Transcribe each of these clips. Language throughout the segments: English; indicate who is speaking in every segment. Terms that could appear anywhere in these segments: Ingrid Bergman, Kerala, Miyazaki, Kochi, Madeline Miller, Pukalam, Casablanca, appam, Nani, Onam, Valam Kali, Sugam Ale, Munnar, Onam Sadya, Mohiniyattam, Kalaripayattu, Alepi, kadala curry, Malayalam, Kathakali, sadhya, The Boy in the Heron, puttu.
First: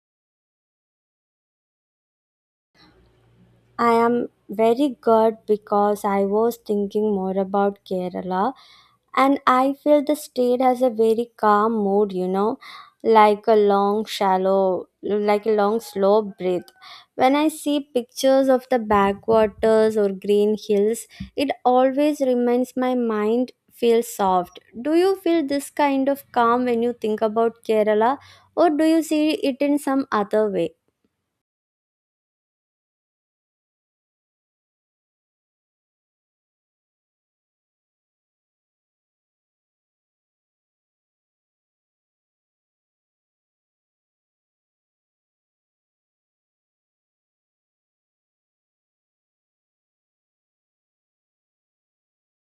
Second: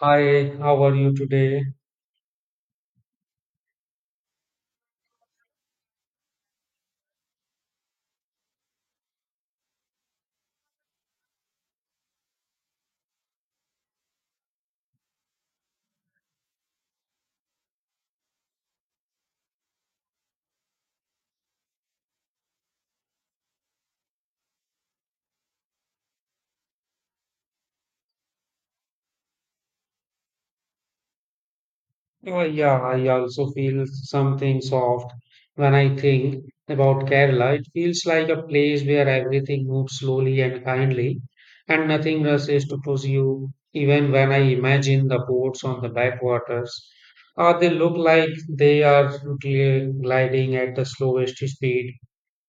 Speaker 1: Hi, how are you today?
Speaker 2: I am very good because I was thinking more about Kerala and I feel the state has a very calm mood, you know, like a long, shallow, like a long, slow breath. When I see pictures of the backwaters or green hills, it always reminds my mind feels soft. Do you feel this kind of calm when you think about Kerala or do you see it in some other way?
Speaker 1: Oh, yeah, I also feel something soft when I think about Kerala. It feels like a place where everything moves slowly and kindly, and nothing rushes to push you. Even when I imagine the boats on the backwaters, they look like they are gliding at the slowest speed,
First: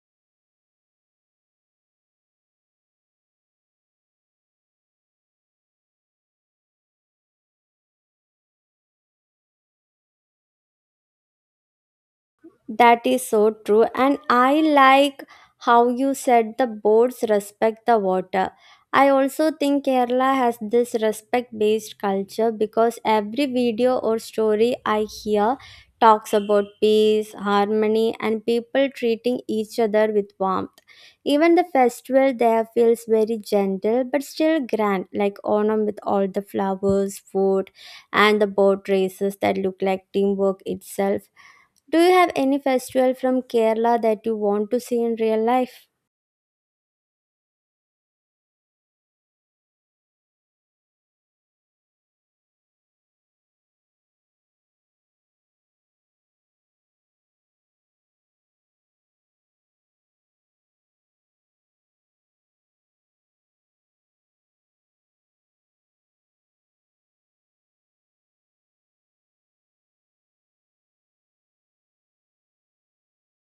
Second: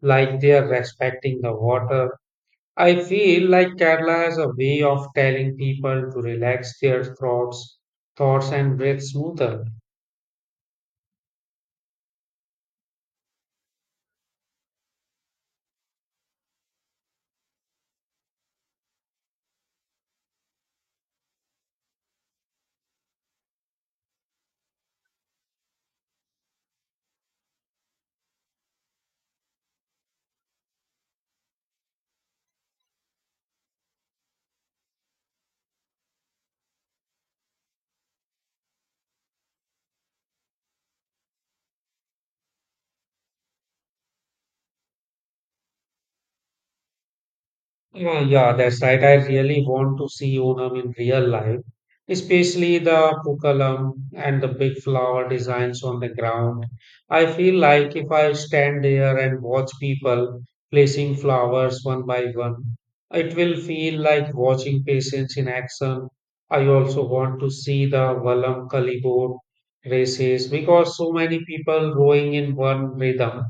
Speaker 1: like they are respecting the water. I feel like Kerala has a way of telling people to relax their thoughts and breathe smoother.
Speaker 2: That is so true. And I like how you said the boards respect the water. I also think Kerala has this respect based culture because every video or story I hear talks about peace, harmony, and people treating each other with warmth. Even the festival there feels very gentle but still grand, like Onam with all the flowers, food, and the boat races that look like teamwork itself. Do you have any festival from Kerala that you want to see in real life?
Speaker 1: Yeah, yeah, that's right. I really want to see Onam in real life, especially the Pukalam and the big flower designs on the ground. I feel like if I stand there and watch people placing flowers one by one, it will feel like watching patients in action. I also want to see the Valam Kali boat races because so many people rowing in one rhythm.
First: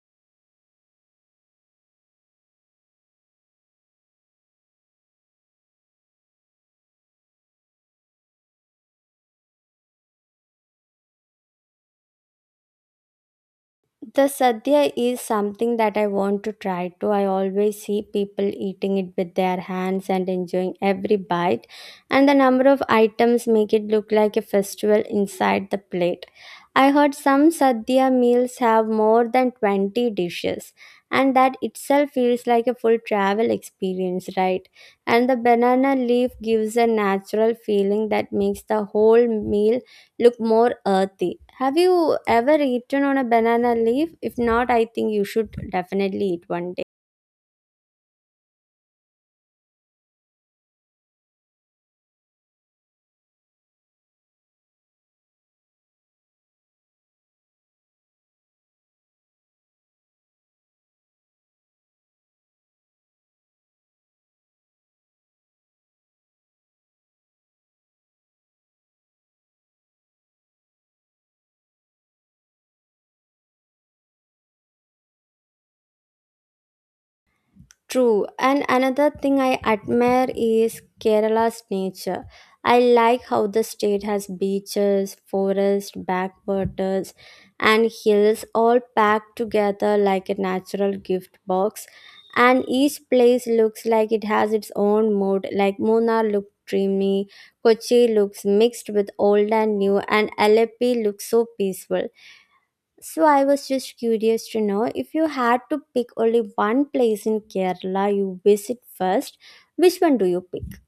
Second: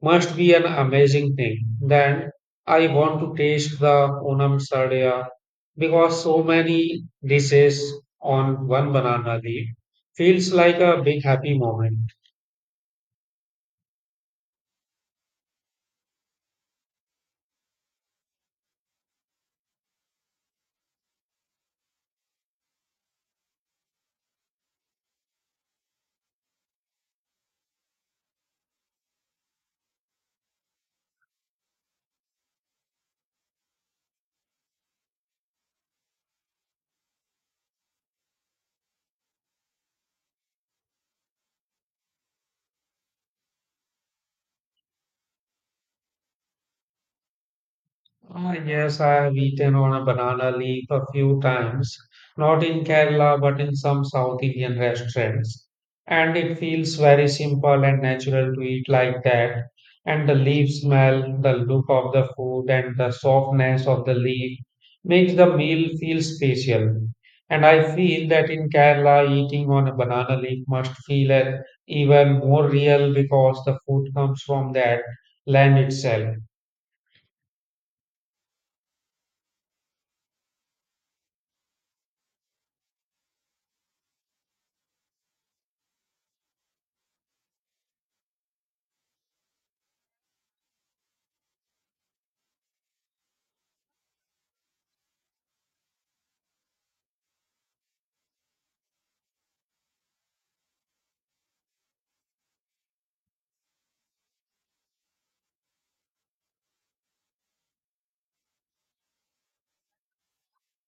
Speaker 1: Must be an amazing thing. Then I want to taste the Onam Sadya because so many dishes on one banana leaf feels like a big happy moment.
Speaker 2: The sadhya is something that I want to try to. I always see people eating it with their hands and enjoying every bite, and the number of items make it look like a festival inside the plate. I heard some sadhya meals have more than 20 dishes, and that itself feels like a full travel experience, right? And the banana leaf gives a natural feeling that makes the whole meal look more earthy. Have you ever eaten on a banana leaf? If not, I think you should definitely eat one day.
Speaker 1: Ah, yes, I have eaten on a banana leaf a few times, not in Kerala but in some South Indian restaurants. And it feels very simple and natural to eat like that. And the leaf smell, the look of the food, and the softness of the leaf makes the meal feel special. And I feel that in Kerala, eating on a banana leaf must feel even more real because the food comes from that land itself.
Speaker 2: True, and another thing I admire is Kerala's nature. I like how the state has beaches, forests, backwaters, and hills all packed together like a natural gift box. And each place looks like it has its own mood, like Munnar looked dreamy, Kochi looks mixed with old and new, and Alepi looks so peaceful. So I was just curious to know if you had to pick only one place in Kerala you visit first, which one do you pick?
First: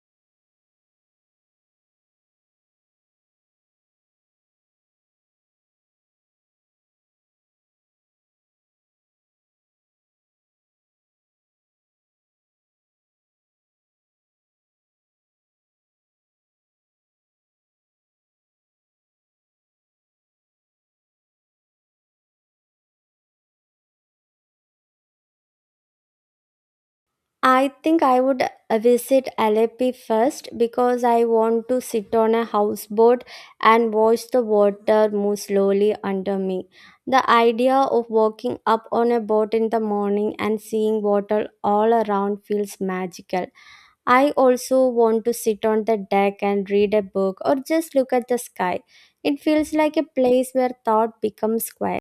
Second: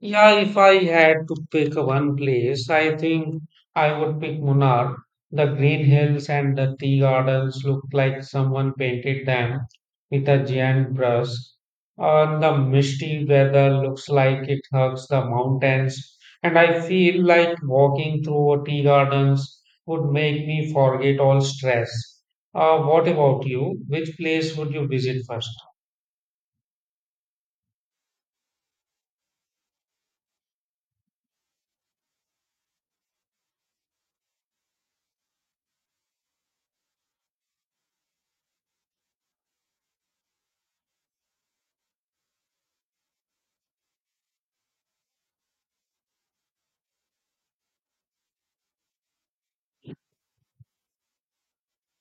Speaker 1: Yeah, if I had to pick one place, I think I would pick Munnar. The green hills and the tea gardens look like someone painted them with a giant brush. And the misty weather looks like it hugs the mountains. And I feel like walking through tea gardens would make me forget all stress. What about you? Which place would you visit first?
Speaker 2: I think I would visit Alepi first because I want to sit on a houseboat and watch the water move slowly under me. The idea of walking up on a boat in the morning and seeing water all around feels magical. I also want to sit on the deck and read a book or just look at the sky. It feels like a place where thought becomes quiet.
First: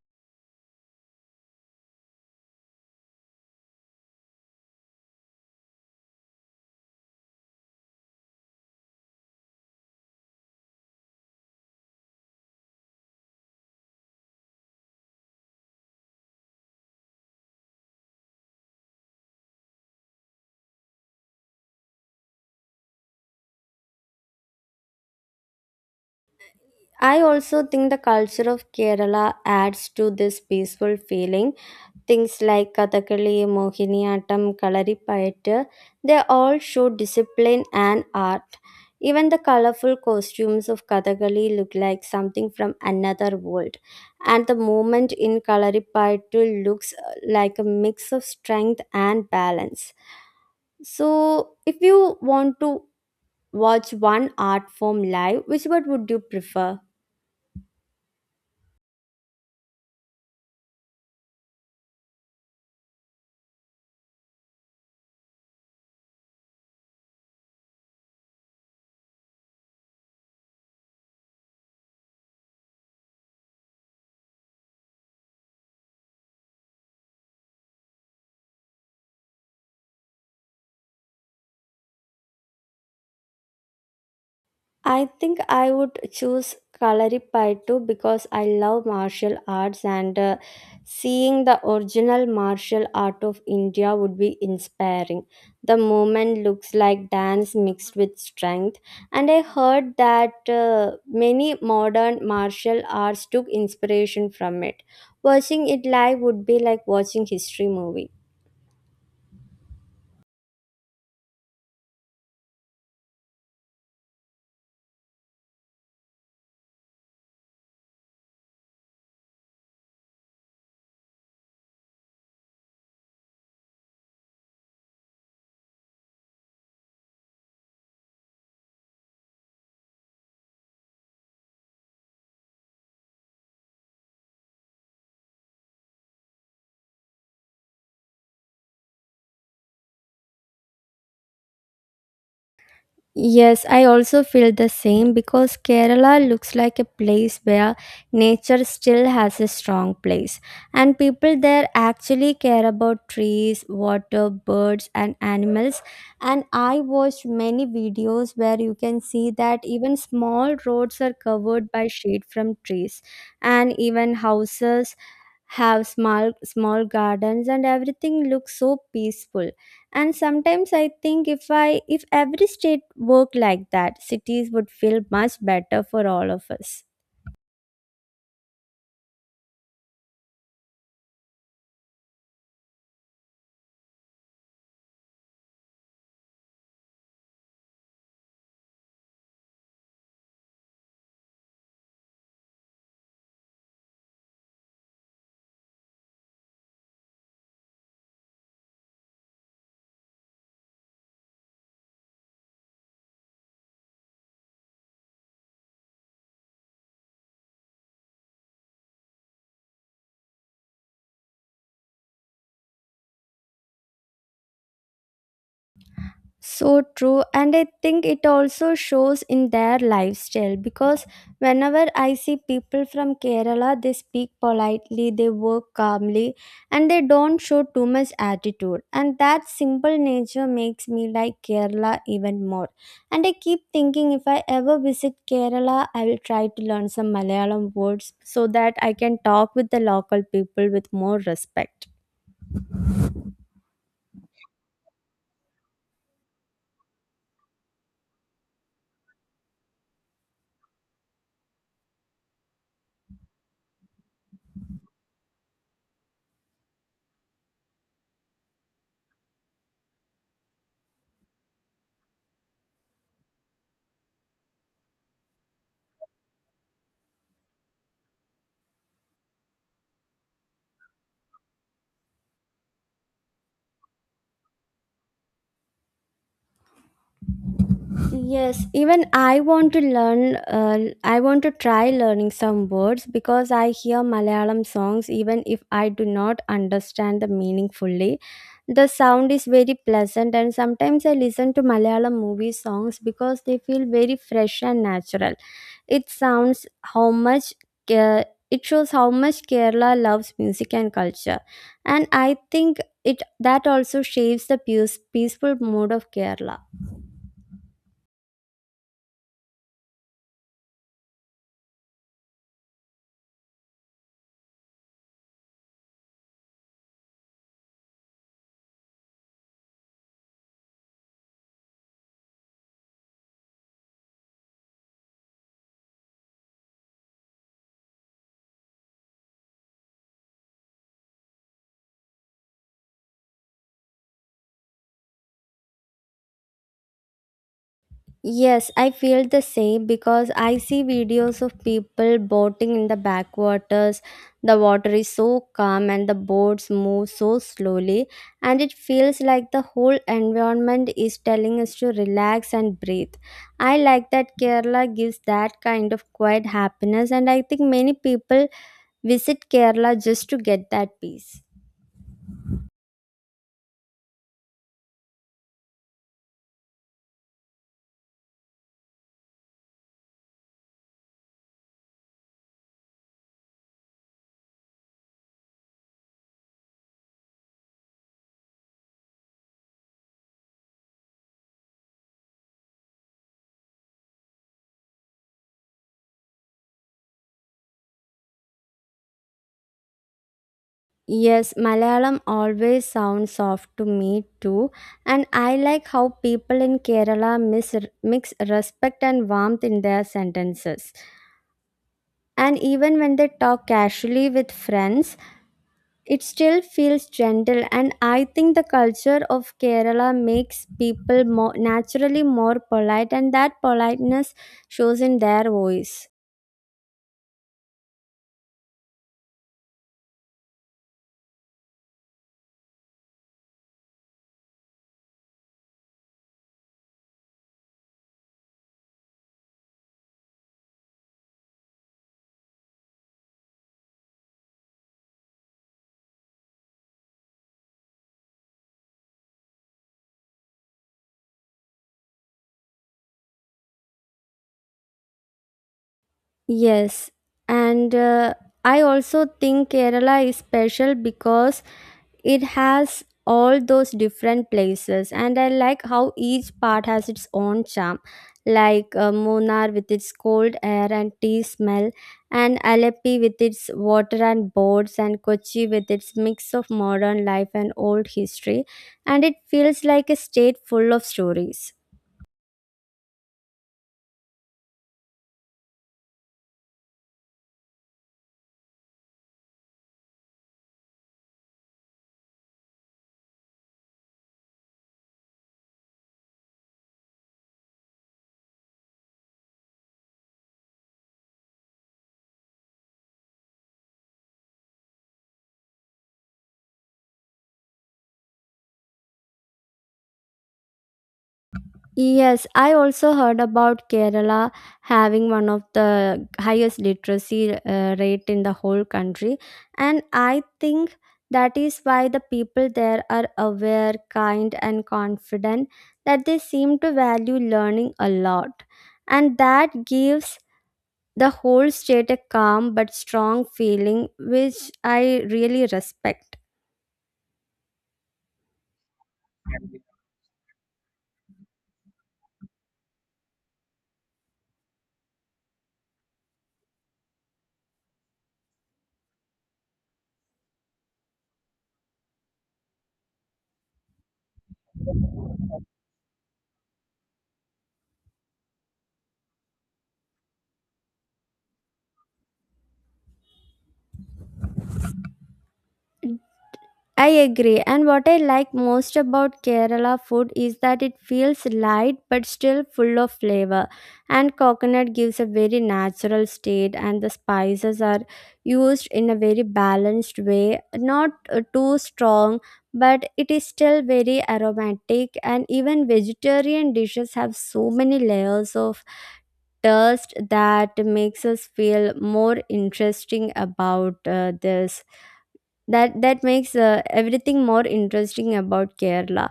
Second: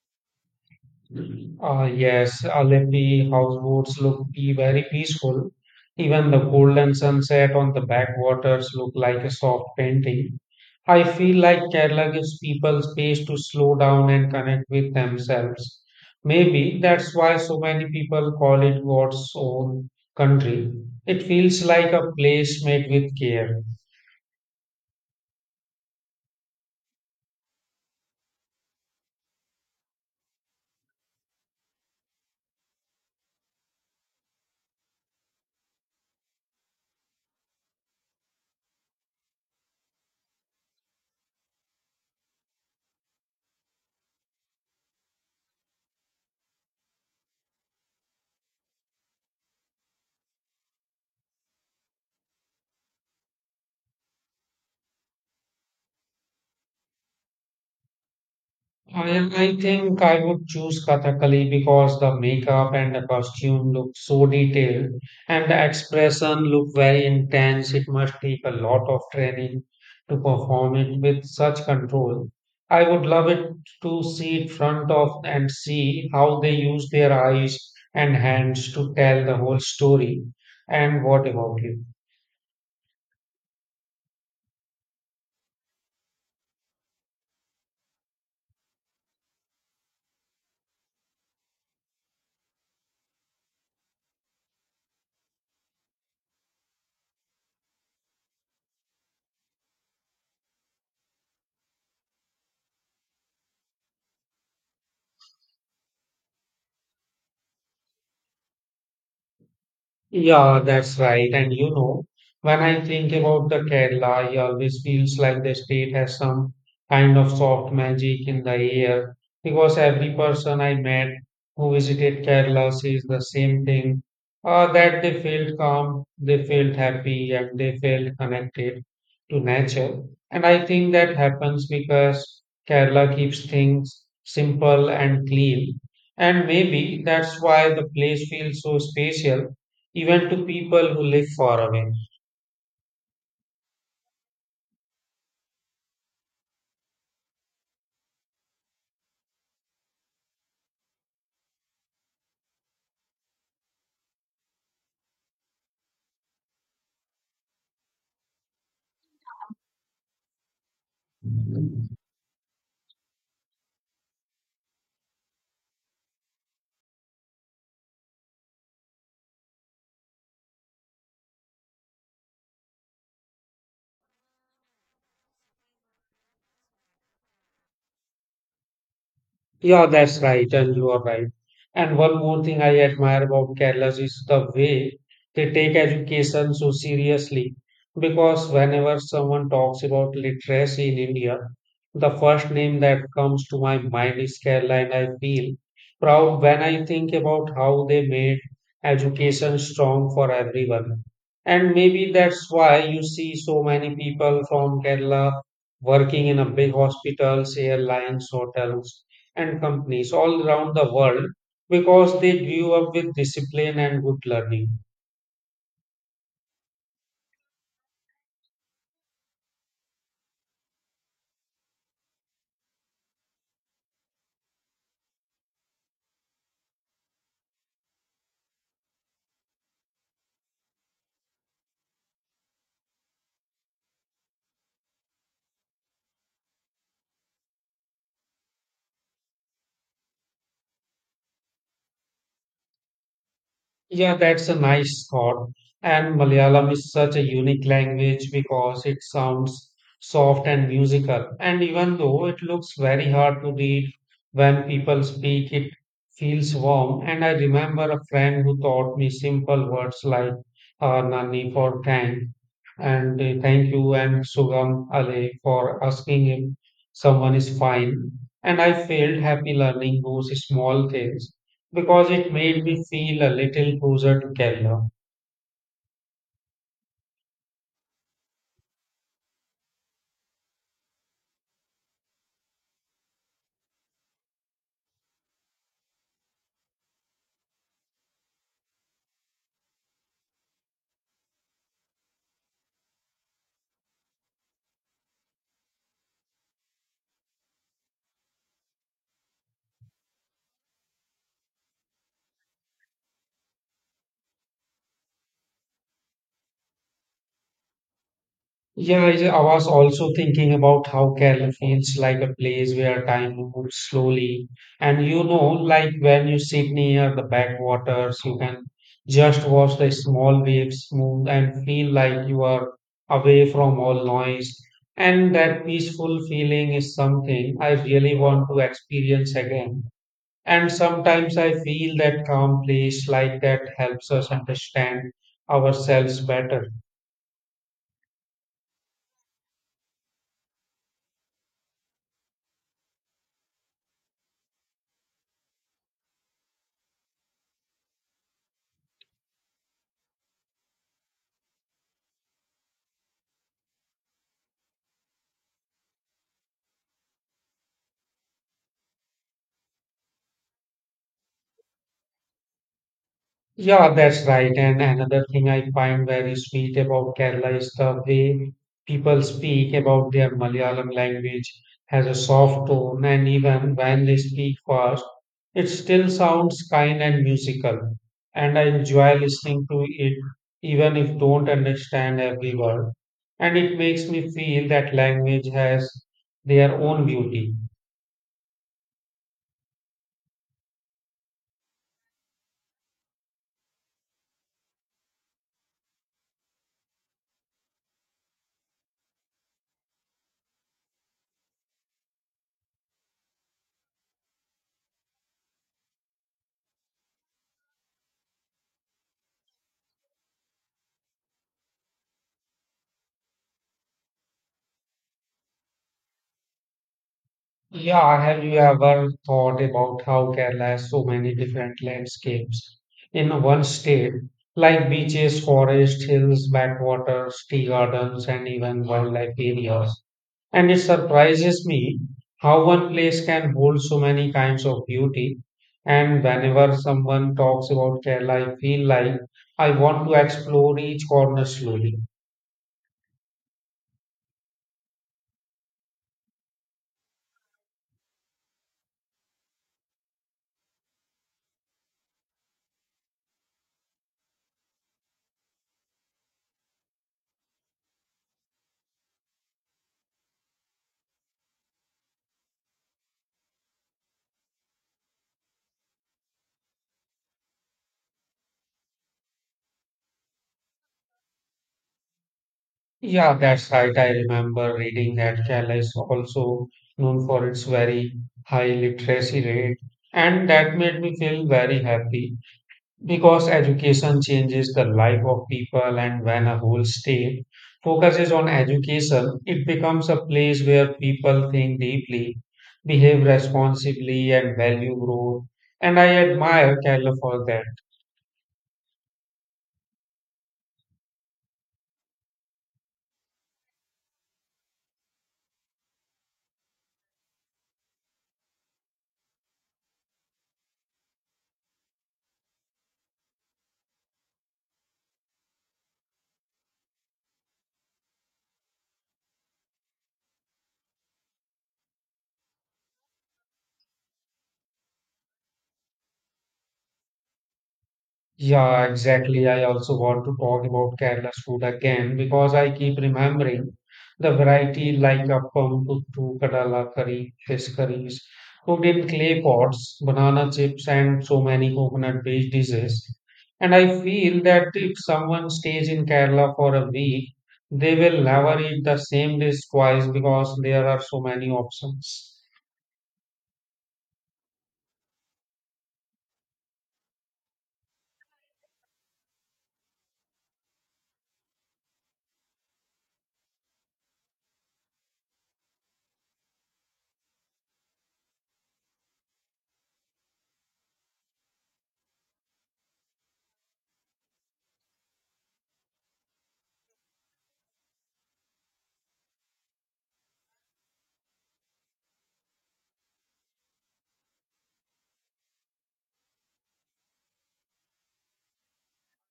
Speaker 1: Ah, yes, Alepi houseboats look be very peaceful. Even the golden sunset on the backwaters look like a soft painting. I feel like Kerala gives people space to slow down and connect with themselves. Maybe that's why so many people call it God's own country. It feels like a place made with care.
Speaker 2: I also think the culture of Kerala adds to this peaceful feeling. Things like Kathakali, Mohiniyattam, Kalaripayattu, they all show discipline and art. Even the colorful costumes of Kathakali look like something from another world. And the movement in Kalaripayattu looks like a mix of strength and balance. So, if you want to watch one art form live, which one would you prefer?
Speaker 1: I think I would choose Kathakali because the makeup and the costume look so detailed and the expression look very intense. It must take a lot of training to perform it with such control. I would love it to see it front of and see how they use their eyes and hands to tell the whole story. And what about you?
Speaker 2: I think I would choose Kalaripayattu because I love martial arts and seeing the original martial art of India would be inspiring. The movement looks like dance mixed with strength, and I heard that many modern martial arts took inspiration from it. Watching it live would be like watching history movie.
Speaker 1: Yeah, that's right. And you know, when I think about the Kerala, it always feels like the state has some kind of soft magic in the air because every person I met who visited Kerala says the same thing, that they felt calm, they felt happy, and they felt connected to nature. And I think that happens because Kerala keeps things simple and clean. And maybe that's why the place feels so special even to people who live far away.
Speaker 2: Yes, I also feel the same because Kerala looks like a place where nature still has a strong place. And people there actually care about trees, water, birds, and animals. And I watched many videos where you can see that even small roads are covered by shade from trees, and even houses have small small gardens, and everything looks so peaceful. And sometimes I think if every state worked like that, cities would feel much better for all of us.
Speaker 1: Yeah, that's right, and you are right. And one more thing I admire about Kerala is the way they take education so seriously. Because whenever someone talks about literacy in India, the first name that comes to my mind is Kerala, and I feel proud when I think about how they made education strong for everyone. And maybe that's why you see so many people from Kerala working in a big hospitals, airlines, hotels and companies all around the world because they grew up with discipline and good learning.
Speaker 2: So true, and I think it also shows in their lifestyle because whenever I see people from Kerala, they speak politely, they work calmly, and they don't show too much attitude. And that simple nature makes me like Kerala even more. And I keep thinking if I ever visit Kerala, I will try to learn some Malayalam words so that I can talk with the local people with more respect.
Speaker 1: Yeah, that's a nice thought. And Malayalam is such a unique language because it sounds soft and musical. And even though it looks very hard to read when people speak, it feels warm. And I remember a friend who taught me simple words like Nani for thank and thank you and Sugam Ale for asking if someone is fine. And I felt happy learning those small things because it made me feel a little closer to Kerala.
Speaker 2: Yes, even I want to learn, I want to try learning some words because I hear Malayalam songs even if I do not understand the meaning fully. The sound is very pleasant, and sometimes I listen to Malayalam movie songs because they feel very fresh and natural. It sounds how much care it shows how much Kerala loves music and culture, and I think it that also shapes the peaceful mood of Kerala.
Speaker 1: Yeah, I was also thinking about how Kerala feels like a place where time moves slowly. And you know, like when you sit near the backwaters, you can just watch the small waves move and feel like you are away from all noise. And that peaceful feeling is something I really want to experience again. And sometimes I feel that calm place like that helps us understand ourselves better.
Speaker 2: Yes, I feel the same because I see videos of people boating in the backwaters. The water is so calm and the boats move so slowly, and it feels like the whole environment is telling us to relax and breathe. I like that Kerala gives that kind of quiet happiness, and I think many people visit Kerala just to get that peace.
Speaker 1: Yeah, that's right. And another thing I find very sweet about Kerala is the way people speak about their Malayalam language has a soft tone, and even when they speak fast, it still sounds kind and musical. And I enjoy listening to it, even if don't understand every word. And it makes me feel that language has their own beauty.
Speaker 2: Yes, Malayalam always sounds soft to me too, and I like how people in Kerala mix respect and warmth in their sentences. And even when they talk casually with friends, it still feels gentle. And I think the culture of Kerala makes people more naturally more polite, and that politeness shows in their voice.
Speaker 1: Yeah, have you ever thought about how Kerala has so many different landscapes in one state, like beaches, forests, hills, backwaters, tea gardens, and even wildlife areas? And it surprises me how one place can hold so many kinds of beauty. And whenever someone talks about Kerala, I feel like I want to explore each corner slowly.
Speaker 2: Yes, and I also think Kerala is special because it has all those different places, and I like how each part has its own charm, like Munnar with its cold air and tea smell, and Aleppi with its water and boats, and Kochi with its mix of modern life and old history, and it feels like a state full of stories.
Speaker 1: Yeah, that's right. I remember reading that Kerala is also known for its very high literacy rate, and that made me feel very happy because education changes the life of people. And when a whole state focuses on education, it becomes a place where people think deeply, behave responsibly, and value growth. And I admire Kerala for that.
Speaker 2: Yes, I also heard about Kerala having one of the highest literacy rate in the whole country, and I think that is why the people there are aware, kind, and confident that they seem to value learning a lot, and that gives the whole state a calm but strong feeling, which I really respect.
Speaker 1: Yeah, exactly. I also want to talk about Kerala's food again because I keep remembering the variety like appam, puttu, kadala curry, fish curries, cooked in clay pots, banana chips, and so many coconut-based dishes. And I feel that if someone stays in Kerala for a week, they will never eat the same dish twice because there are so many options.
Speaker 2: I agree. And what I like most about Kerala food is that it feels light but still full of flavor. And coconut gives a very natural state, and the spices are used in a very balanced way, not too strong, but it is still very aromatic. And even vegetarian dishes have so many layers of taste that makes us feel more interesting about this that that makes everything more interesting about Kerala.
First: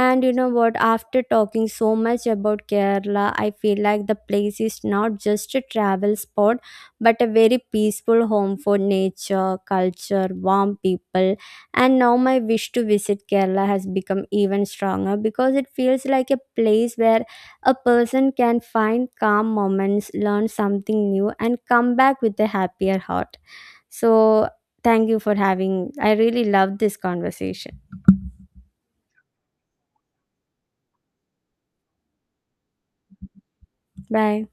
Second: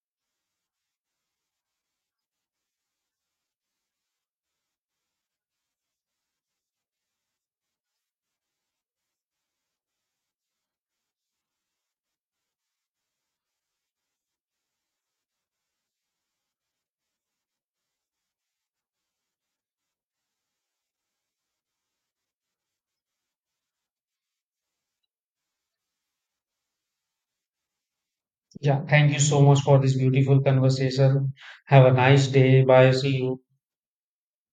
Speaker 2: And you know what, after talking so much about Kerala, I feel like the place is not just a travel spot but a very peaceful home for nature, culture, warm people, and now my wish to visit Kerala has become even stronger because it feels like a place where a person can find calm moments, learn something new, and come back with a happier heart. So, thank you for having. I really loved this conversation.
Speaker 1: Yeah, thank you so much for this beautiful conversation. Have a nice day. Bye. See you.
Speaker 2: Bye.